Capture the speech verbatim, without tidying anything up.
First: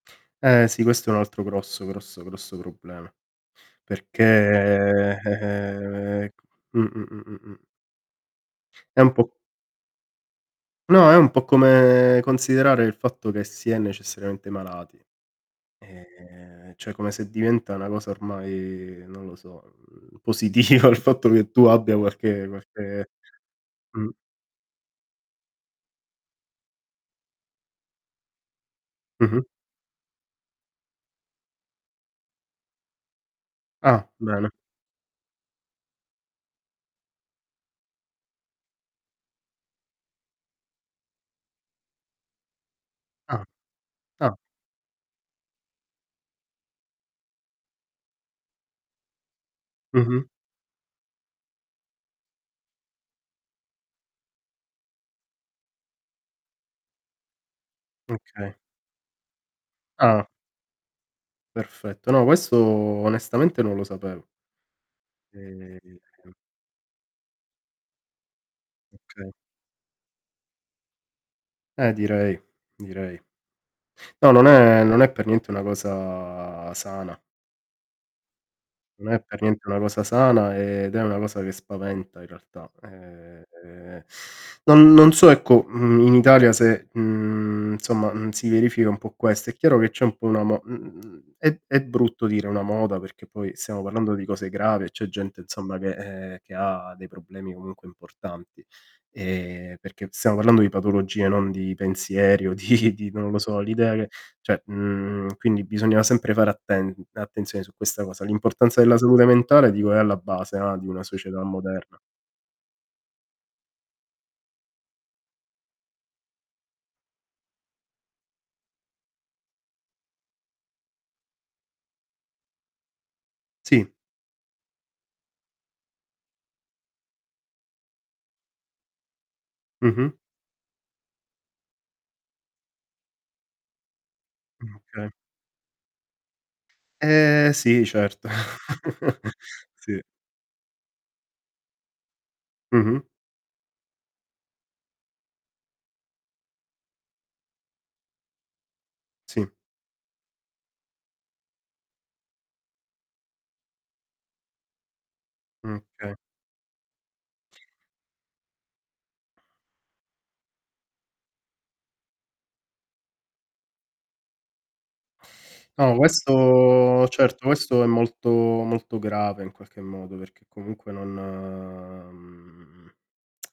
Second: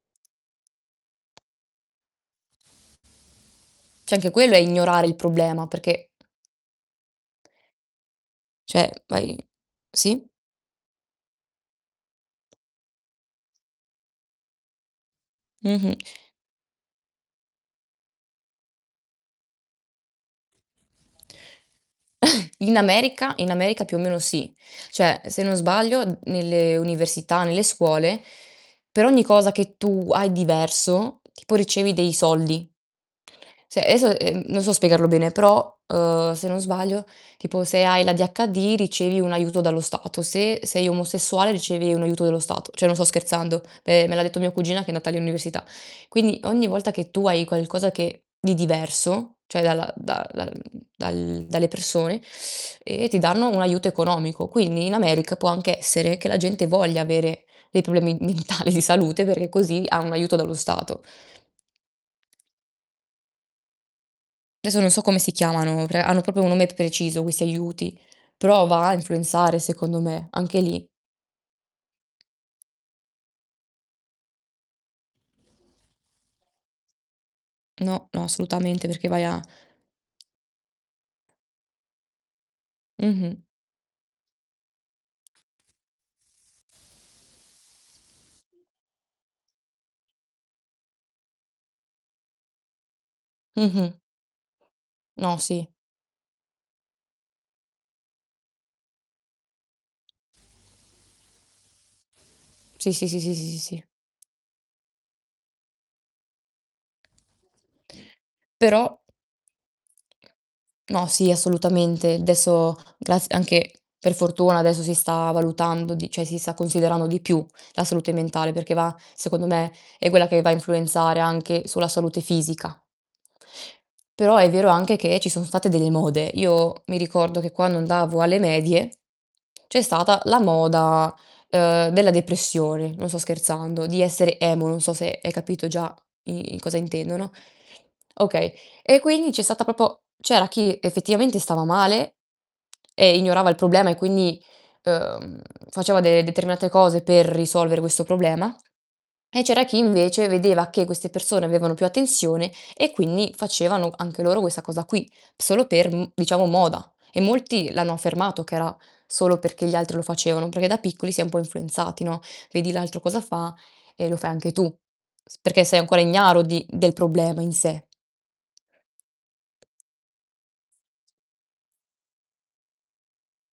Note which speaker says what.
Speaker 1: Eh sì, questo è un altro grosso, grosso, grosso problema.
Speaker 2: ceh
Speaker 1: Perché
Speaker 2: anche quello è ignorare il problema perché
Speaker 1: eh-eh mh-mh-mh-mh-mh.
Speaker 2: ceh
Speaker 1: È un po'
Speaker 2: vai sì?
Speaker 1: No, è un po' come considerare il fatto che si è necessarente malati.
Speaker 2: Mh-mh.
Speaker 1: Ehm, ceh come se diventa una cosa ormai non lo so, mhmm, positiva il fatto che tu abbia qualche
Speaker 2: In
Speaker 1: qualche
Speaker 2: America in America più o
Speaker 1: mh.
Speaker 2: meno sì. ceh se non sbaglio nelle università, nelle scuole per ogni
Speaker 1: Mh-mh.
Speaker 2: cosa che tu hai diverso, tipo ricevi dei soldi. ceh,
Speaker 1: Ah,
Speaker 2: eso, ehm,
Speaker 1: bene.
Speaker 2: non so spiegarlo bene però, uhm, se non sbaglio tipo se hai l'ADHD ricevi un aiuto dallo Stato, se sei omosessuale ricevi un aiuto dallo Stato. ceh non sto
Speaker 1: Ah.
Speaker 2: scherzando, me me l'ha
Speaker 1: Ah.
Speaker 2: detto mia cugina che è andata all'università. Quindi ogni volta che tu hai qualcosa che di diverso, ceh dalla da
Speaker 1: Mh-mh.
Speaker 2: dal dal dalle persone, ehm, ti danno un aiuto economico. Quindi in America può anche essere che la gente voglia avere dei problemi
Speaker 1: Okay.
Speaker 2: mentali di salute, perché così ha un
Speaker 1: Ah.
Speaker 2: aiuto dallo Stato.
Speaker 1: Perfetto. No, questo onestamente non lo sapevo.
Speaker 2: deso non so come si chiamano, pr
Speaker 1: Ehm
Speaker 2: hanno propo un nome preciso questi aiuti, però va a
Speaker 1: Okay.
Speaker 2: influenzare secondo me anche lì.
Speaker 1: Eh direi, direi. No, non è non è per niente una cosa sana.
Speaker 2: No, no solutamente perché
Speaker 1: Non è
Speaker 2: vai a
Speaker 1: per niente una cosa sana ed è una cosa che spaventa in realtà. Ehm,
Speaker 2: Mh-mh.
Speaker 1: ehm, non non so ecco, mhmm, in Italia se, mhmm, insomma, n si verifica un po' questo. È chiaro che c'è un po' una mo mhmm, è è brutto dire una moda perché poi siamo
Speaker 2: Mh-mh.
Speaker 1: parlando di cose gravi e c'è
Speaker 2: No,
Speaker 1: gente
Speaker 2: sì.
Speaker 1: insomma che ehm, che ha dei problemi comunque importanti. Ehm, perché stiamo parlando di patologie, non di pensieri o di
Speaker 2: Sì, sì,
Speaker 1: di,
Speaker 2: sì,
Speaker 1: non
Speaker 2: sì,
Speaker 1: lo
Speaker 2: sì, sì,
Speaker 1: so,
Speaker 2: sì.
Speaker 1: l'idea che ceh, mhmm, quindi bisogna sempre fare atten attenzione su questa cosa. L'importanza della
Speaker 2: Però
Speaker 1: salute mentale dico è alla base, no, di una
Speaker 2: No, sì
Speaker 1: società moderna.
Speaker 2: assolutamente; deso grazi anche per fortuna adesso si sta valutando di ceh si sta considerando di più la salute mentale, perché va secondo me è quella che va a influenzare anche sulla salute fisica.
Speaker 1: Sì.
Speaker 2: Però è vero anche che ci sono state delle mode. Io mi ricordo che quando andavo alle medie, c'è
Speaker 1: Mh-mh.
Speaker 2: stata la moda, ehm, della depressione, non sto scherzando, di essere emo,
Speaker 1: M
Speaker 2: non so
Speaker 1: kay.
Speaker 2: se hai capito già i i cosa intendo, no.
Speaker 1: Ehm, sì, certo.
Speaker 2: Okay, e quindi c'è stata
Speaker 1: Sì.
Speaker 2: popo c'era chi effettivamente stava male
Speaker 1: Mh-mh.
Speaker 2: e ignorava il problema e quindi, ehm, faceva de determinate cose per risolvere questo problema, e
Speaker 1: Sì.
Speaker 2: c'era chi invece vedeva che queste persone avevano più attenzione, e quindi facevano anche loro questa cosa qui, solo
Speaker 1: Mh,
Speaker 2: per m
Speaker 1: key.
Speaker 2: diciamo moda. E molti l'hanno affermato che era solo perché gli altri lo facevano, perché da piccoli si è un po' influenzati, no. Vedi l'altro cosa fa e lo fai anche tu, s perché sei
Speaker 1: No,
Speaker 2: ancora ignaro di del
Speaker 1: questo
Speaker 2: problema
Speaker 1: certo,
Speaker 2: in
Speaker 1: questo
Speaker 2: sé.
Speaker 1: è molto molto grave, in qualche modo perché comunque non mhmm